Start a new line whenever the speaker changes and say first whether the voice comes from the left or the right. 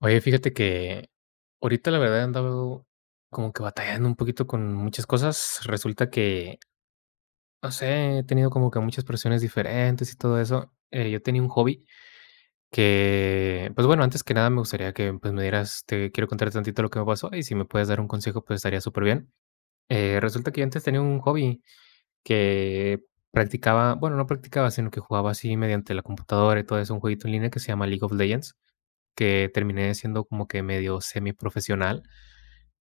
left: Oye, fíjate que ahorita la verdad he andado como que batallando un poquito con muchas cosas, resulta que, no sé, he tenido como que muchas presiones diferentes y todo eso, eh, yo tenía un hobby. Que pues bueno, antes que nada me gustaría que pues me dieras. Te quiero contar tantito lo que me pasó y si me puedes dar un consejo, pues estaría superbien, eh, resulta que yo antes tenía un hobby que practicaba. Bueno, no practicaba, sino que jugaba así mediante la computadora y todo eso un jueguito en línea que se llama League of Legends, que terminé siendo como que medio semi profesional,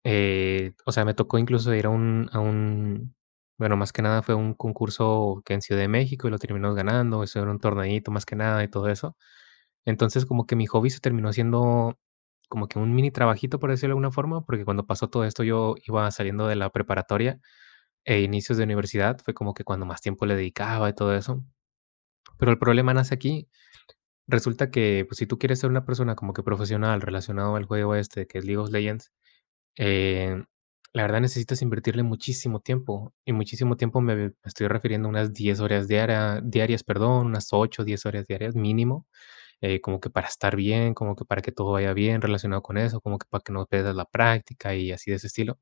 left: eh, o sea, me tocó incluso ir a un a un bueno, más que nada fue un concurso que fue en Ciudad de México y lo terminó ganando. Eso era un torneíto más que nada y todo eso. Entonces como que mi hobby se terminó siendo como que un mini trabajito, por decirlo de alguna forma, porque cuando pasó todo esto yo iba saliendo de la preparatoria e inicios de universidad, fue como que cuando más tiempo le dedicaba y todo eso, pero el problema nace aquí. Resulta que pues si tú quieres ser una persona como que profesional relacionado al juego este que es League of Legends, eh, la verdad necesitas invertirle muchísimo tiempo y muchísimo tiempo. Me me estoy refiriendo a unas 10 horas diarias diarias, perdón, unas 8 o 10 horas diarias mínimo, eh, como que para estar bien, como que para que todo vaya bien relacionado con eso, como que para que no pierdas la práctica y así de ese estilo.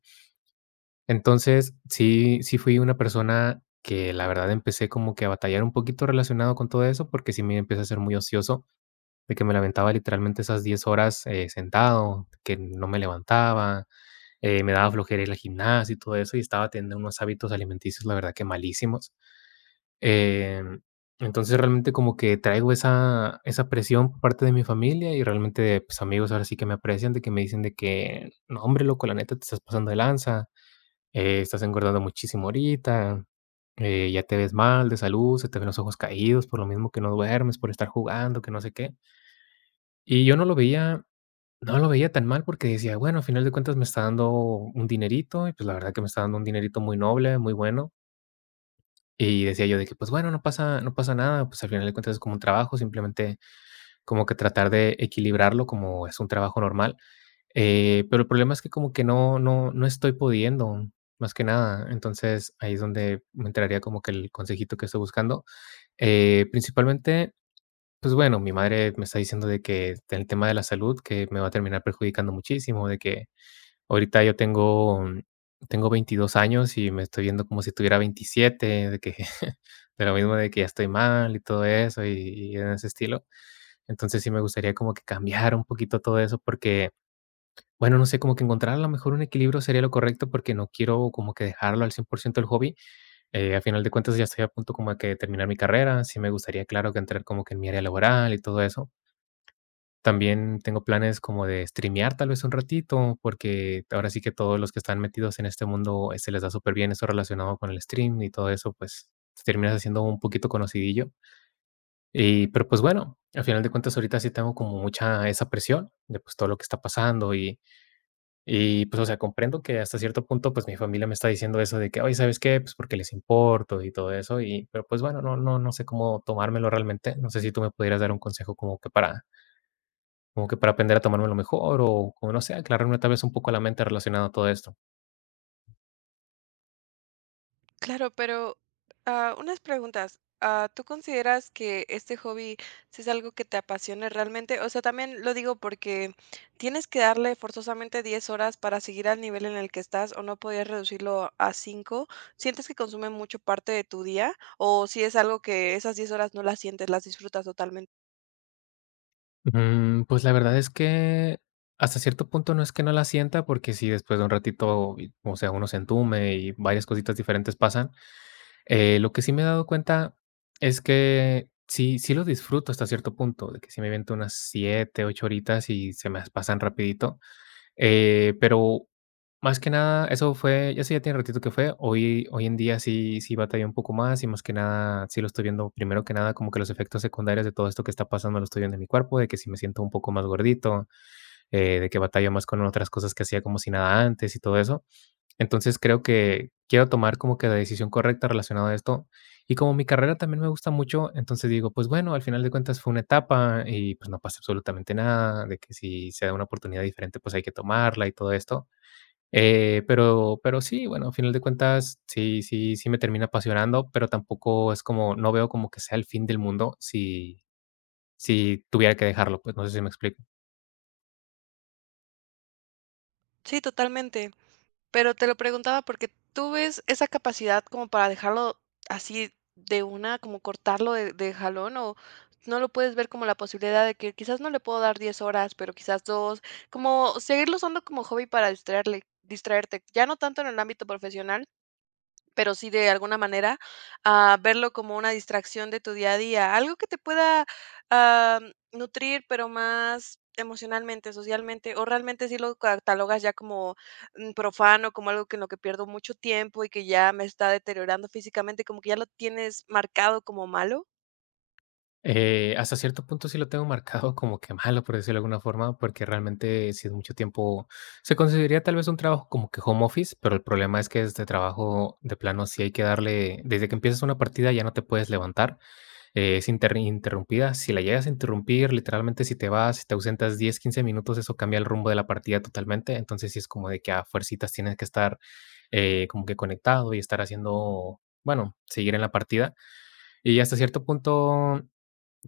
left: Entonces sí, sí, fui una persona que la verdad empecé como que a batallar un poquito relacionado con todo eso porque sí me empieza a ser muy ocioso de que me lamentaba literalmente esas 10 horas, eh, sentado, que no me levantaba, eh, me daba flojera ir al gimnasio y todo eso y estaba teniendo unos hábitos alimenticios, la verdad que malísimos, em, entonces realmente como que traigo esa esa presión por parte de mi familia y realmente pues amigos, ahora sí que me aprecian, de que me dicen de que no, hombre loco, la neta, te estás pasando de lanza. Eh, estás engordando muchísimo ahorita, eh, ya te ves mal de salud. Se te ven los ojos caídos por lo mismo que no duermes por estar jugando, que no sé qué y yo no lo veía. No lo veía tan mal porque decía, bueno, al final de cuentas me está dando un dinerito y pues la verdad que me está dando un dinerito muy noble, muy bueno y decía yo de que pues bueno, no pasa no pasa nada, pues al final de cuentas es como un trabajo, simplemente como que tratar de equilibrarlo como es un trabajo normal, eh, pero el problema es que como que no no no estoy pudiendo más que nada. Entonces ahí es donde me entraría como que el consejito que estoy buscando, eh, principalmente, pues bueno, mi madre me está diciendo de que el tema de la salud, que me va a terminar perjudicando muchísimo, de que ahorita yo tengo tengo 22 años y me estoy viendo como si tuviera 27 de que de lo mismo de que estoy mal y todo eso y y en ese estilo. Entonces sí me gustaría como que cambiar un poquito todo eso porque bueno, no sé, como que encontrar a lo mejor un equilibrio sería lo correcto porque no quiero como que dejarlo al 100% el hobby, eh, al final de cuentas ya estoy a punto como de terminar mi carrera. Sí me gustaría, claro, que entrar como que en mi área laboral y todo eso. También tengo planes como de Streamear tal vez un ratito, porque ahora sí que todos los que están metidos en este mundo se les da super bien eso relacionado con el Stream y todo eso, pues terminas haciendo un poquito conocidillo. Y pero pues bueno, al final de cuentas, ahorita sí tengo como mucha esa presión de pues todo lo que está pasando y y pues, o sea, comprendo que hasta cierto punto, pues mi familia me está diciendo eso de que oye, ¿sabes qué? Pues porque les importo y todo eso, y pero pues bueno, no no no sé cómo tomármelo realmente. No sé si tú me pudieras dar un consejo como que para como que para aprender a tomarme lo mejor, o como, no sé, aclararme tal vez un poco la mente relacionada a todo esto.
right: Claro, pero, ah, unas preguntas, ah, ¿tú consideras que este hobby si es algo que te apasione realmente? O sea, también lo digo porque, ¿tienes que darle, forzosamente, 10 horas para seguir al nivel en el que estás o no pudieras reducirlo a 5? ¿Sientes que consume mucho parte de tu día o si es algo, que esas 10 horas no las sientes, las disfrutas totalmente?
left: Mm, pues, la verdad es que, hasta cierto punto, no es que no la sienta porque sí, después de un ratito, o sea, uno se entume y varias cositas diferentes pasan, eh, lo que sí me he dado cuenta es que sí sí lo disfruto, hasta cierto punto, de que sí me aviento unas siete, ocho horitas y se me pasan rapidito, eh, pero más que nada eso fue eso ya tiene un ratito que fue, hoy hoy en día, sí sí batallo un poco más, y más que nada, si lo estoy viendo, primero que nada, como que los efectos secundarios de todo esto que está pasando, lo estoy viendo en mi cuerpo, de que si me siento un poco más gordito, eh, de que batallo más con otras cosas que hacía como si nada antes y todo eso. Entonces, creo que quiero tomar como que la decisión correcta, relacionada a esto. Y como mi carrera también me gusta mucho, entonces digo: "Pues, bueno, al final de cuentas fue una etapa y, pues, no pasa absolutamente nada, de que si se da una oportunidad diferente, pues, hay que tomarla", y todo esto, eh, pero pero sí, bueno, al final de cuentas, sí sí sí me termina apasionando, pero tampoco es como no veo como que sea el fin del mundo si si tuviera que dejarlo, pues, no sé si me explico.
right: Sí, totalmente. Pero te lo preguntaba, porque, ¿tú ves esa capacidad como para dejarlo así de una, como cortarlo de de jalón, o no lo puedes ver como la posibilidad de que, quizás, no le puedo dar 10 horas, pero, quizás, 2 como seguirlo usando como hobby para distraerle distraerte, ya no tanto en el ámbito profesional, pero sí, de alguna manera, ah, verlo como una distracción de tu día a día? Algo que te pueda, am, nutrir, pero más emocionalmente, socialmente, o realmente sí lo catalogas ya como, mm, profano, como algo que en lo que pierdo mucho tiempo, y que ya me está deteriorando físicamente, como que ya lo tienes marcado como malo.
left: Eh, hasta cierto punto, sí lo tengo marcado como que malo, por decirlo de alguna forma, porque realmente si es mucho tiempo si conseguiría tal vez un trabajo como que home office, pero el problema es que este trabajo de plano si hay que darle desde que empiezas una partida ya no te puedes levantar. Es inter interrumpida, si la llegas a interrumpir, literalmente, si te vas, si te ausentas 10, 15 minutos, eso cambia el rumbo de la partida totalmente. Entonces, sí es como de que a fuercitas tienes que estar, eh, como que conectado, y estar haciendo, bueno seguir en la partida. Y hasta cierto punto,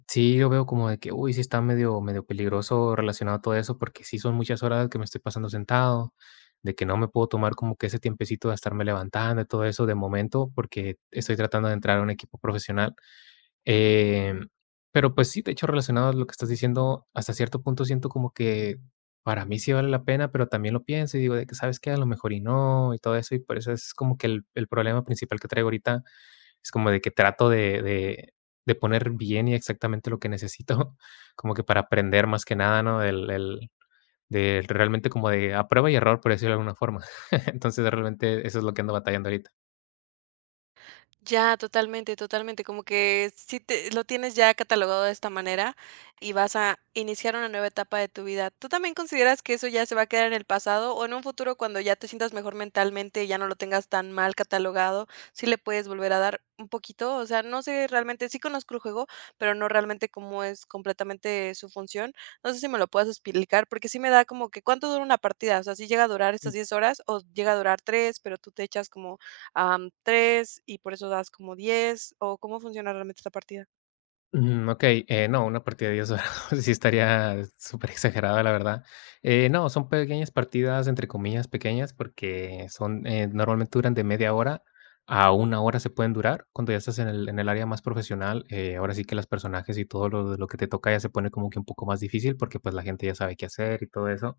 left: sí, yo veo como de que, uy, sí está medio medio peligroso relacionado a todo eso, porque sí son muchas horas que me estoy pasando sentado. De que no me puedo tomar como que ese tiempecito de estarme levantando y todo eso de momento. Porque estoy tratando de entrar a un equipo profesional. Eh, pero, pues, sí, de hecho, relacionado a lo que estás diciendo, hasta cierto punto, siento como que, para mí, sí vale la pena, pero también lo pienso y digo de que: "¿Sabes qué?, a lo mejor y no, y todo eso". Y por eso es como que el el problema principal que traigo ahorita, es como de que trato de de de poner bien, y exactamente lo que necesito como que para aprender, más que nada, ¿no?, el el del de realmente, como de a prueba y error, por decirlo de alguna forma. Entonces, realmente, eso es lo que ando batallando ahorita.
right: Ya, totalmente, totalmente, como que sí te lo tienes ya catalogado de esta manera, y vas a iniciar una nueva etapa de tu vida. ¿Tú también consideras que eso ya se va a quedar en el pasado, o en un futuro, cuando ya te sientas mejor mentalmente, y ya no lo tengas tan mal catalogado, sí le puedes volver a dar un poquito? O sea, no sé, realmente sí conozco el juego, pero no realmente como es completamente, su función. No sé, si me lo puedas explicar, porque sí me da como que ¿cuánto dura una partida? O sea, ¿si llega a durar estas 10 horas, o llega a durar 3, pero tú te echas como, am, 3 y por eso das como 10 o cómo funciona realmente esta partida?
left: Ujú, okey, eh, no, una partida de 10 horas sí estaría superexagerada, la verdad. Eh, no son pequeñas partidas, entre comillas pequeñas, porque son, eh, normalmente duran de media hora a 1 hora, se pueden durar. Cuando ya estás en el en el área más profesional, eh, ahora sí que, las personajes, y todo lo lo que te toca ya se pone como que un poco más difícil, porque, pues, la gente ya sabe qué hacer y todo eso.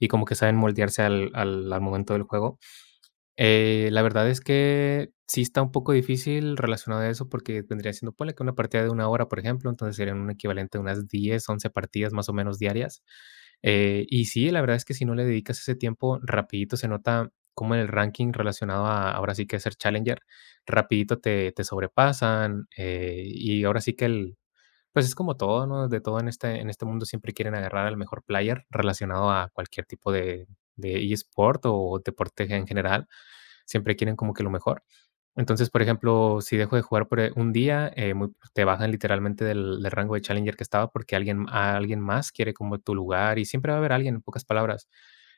left: Y como que saben moldearse al al al momento del juego. Eh, la verdad es que sí está un poco difícil, relacionado a eso, porque vendría siendo, ponle que una partida de 1 hora, por ejemplo, entonces serían un equivalente a unas 10, 11 partidas, más o menos, diarias. Eh, y sí, la verdad es que si no le dedicas ese tiempo, rapidito se nota como en el ranking relacionado a, ahora sí que, ser challenger, rapidito te te sobrepasan, eh, y ahora sí que, el, pues, es como todo, ¿no?, de todo en este en este mundo, siempre quieren agarrar el mejor player, relacionado a cualquier tipo de de e-sport o deporte, en general. Siempre quieren como que lo mejor, entonces, por ejemplo, si dejo de jugar por, eh, un día, eh, muy te bajan, literalmente, del del rango de challenger que estaba, porque alguien a alguien más quiere como tu lugar. Y siempre va a haber alguien, en pocas palabras.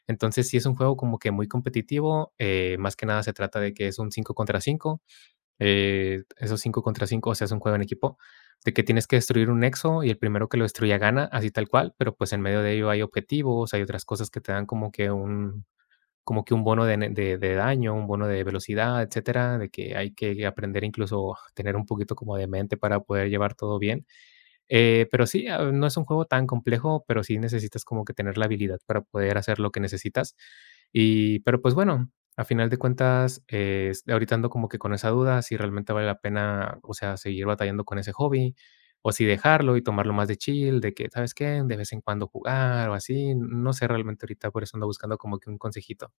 left: Entonces, sí es un juego como que muy competitivo, eh, más que nada se trata de que es un 5 contra 5, eh, esos 5 contra 5, o sea, es un juego en equipo, de que tienes que destruir un nexo. Y el primero que lo destruya gana, así tal cual, pero, pues, en medio de ello, hay objetivos, hay otras cosas que te dan como que un como que un bono de ne de de daño, un bono de velocidad, etcétera, de que hay que aprender, incluso, a tener un poquito como de mente para poder llevar todo bien, eh, pero sí, am, no es un juego tan complejo, pero sí necesitas como que tener la habilidad para poder hacer lo que necesitas, y pero pues, bueno, al final de cuentas, es ahorita ando como que con esa duda, si realmente vale la pena, o sea, seguir batallando con ese hobby, o si dejarlo y tomarlo más de chill, de que, ¿sabes qué?, de vez en cuando jugar o así. N no sé realmente, ahorita, por eso, ando buscando como que un consejito.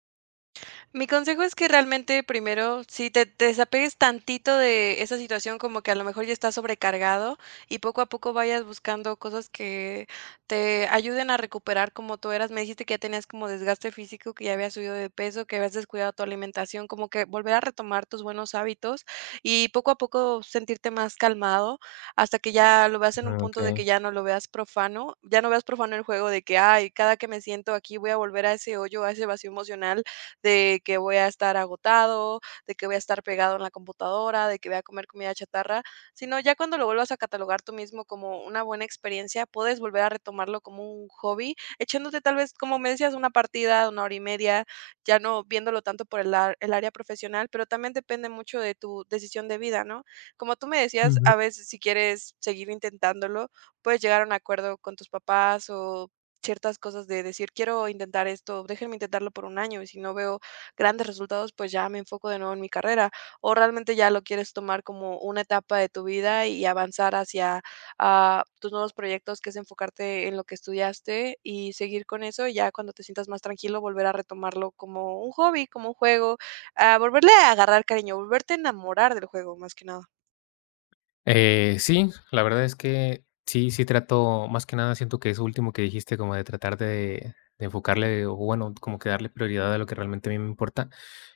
right: Mi consejo es que realmente primero, si te te desapegues tantito de esa situación como que a lo mejor ya estás sobrecargado y poco a poco vayas buscando cosas que te ayuden a recuperar como tú eras, me dijiste que ya tenías como desgaste físico, que ya habías subido de peso, que habías descuidado tu alimentación, como que volver a retomar tus buenos hábitos y poco a poco sentirte más calmado hasta que ya lo veas en
left: Ah,
right: un punto de
left: okey.
right: que ya no lo veas profano ya no veas profano el juego de que: "Ay, cada que me siento aquí, voy a volver a ese hoyo a ese vacío emocional de que voy a estar agotado de que voy a estar pegado en la computadora de que voy a comer comida chatarra", sino ya cuando lo vuelvas a catalogar tú mismo como una buena experiencia, puedes volver a retomarlo como un hobby echándote tal vez como me decías una partida, una hora y media ya no viéndolo tanto por el a el área profesional, pero también depende mucho de tu decisión de vida, ¿no? Como tú me decías
left: Ujú.
right: a veces si quieres seguir intentándolo, puedes llegar a un acuerdo con tus papás o ciertas cosas de decir: "Quiero intentar esto. Déjenme intentarlo por un año. Y si no veo grandes resultados, pues ya me enfoco de nuevo en mi carrera", o realmente ya lo quieres tomar como una etapa de tu vida y avanzar hacia, ah, tus nuevos proyectos que es enfocarte en lo que estudiaste y seguir con eso y ya cuando te sientas más tranquilo, volver a retomarlo como un hobby, como un juego, ah, volverle a agarrar cariño, volverte a enamorar del juego, más que nada.
left: Eh, sí, la verdad es que, sí, sí trato más que nada, siento que eso último que dijiste como de tratar de de enfocarle o bueno, como que darle prioridad a lo que realmente a mí me importa,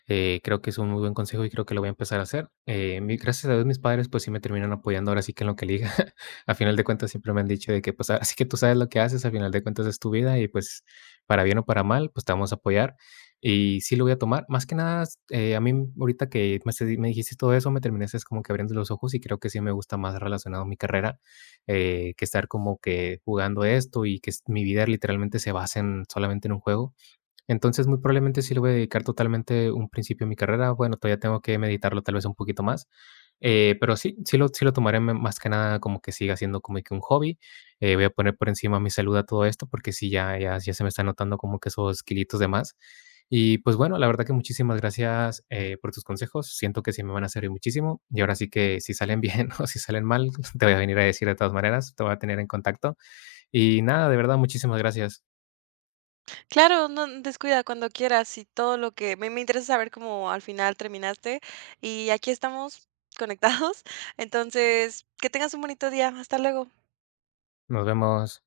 left: eh, creo que es un muy buen consejo, y creo que lo voy a empezar a hacer. Eh, mi gracias a Dios mis padres, pues, sí me terminan apoyando ahora sí que en lo que elija. Al final de cuentas siempre me han dicho de que: "Pues, ahora sí que tú sabes lo que haces, al final de cuentas es tu vida, y pues, para bien o para mal, pues, te vamos a apoyar". Y sí lo voy a tomar más que nada, eh, a mí ahorita que me s me dijiste todo eso me terminaste como que abriendo los ojos, y creo que sí me gusta más relacionado mi carrera, eh, que estar como que jugando esto, y que s mi vida literalmente se base en solamente en un juego. Entonces, muy probablemente sí lo voy a dedicar totalmente un principio de mi carrera, bueno, todavía tengo que meditarlo tal vez un poquito más, eh, pero sí sí lo sí lo tomaré ma más que nada como que siga siendo como de que un hobby. Eh, voy a poner por encima mi salud a todo esto, porque sí ya ya ya se me está notando como que esos kilitos de más, y pues, bueno, la verdad que muchísimas gracias, eh, por tus consejos. Siento que sí me van a servir muchísimo, y ahora sí que si salen bien o si salen mal, te voy a venir a decir de todas maneras, te voy a tener en contacto y nada, de verdad, muchísimas gracias.
right: Claro, no n descuida cuando quieras, y todo lo que a mí me interesa saber cómo al final terminaste. Y aquí estamos conectados, entonces, que tengas un bonito día. Hasta luego.
left: Nos vemos.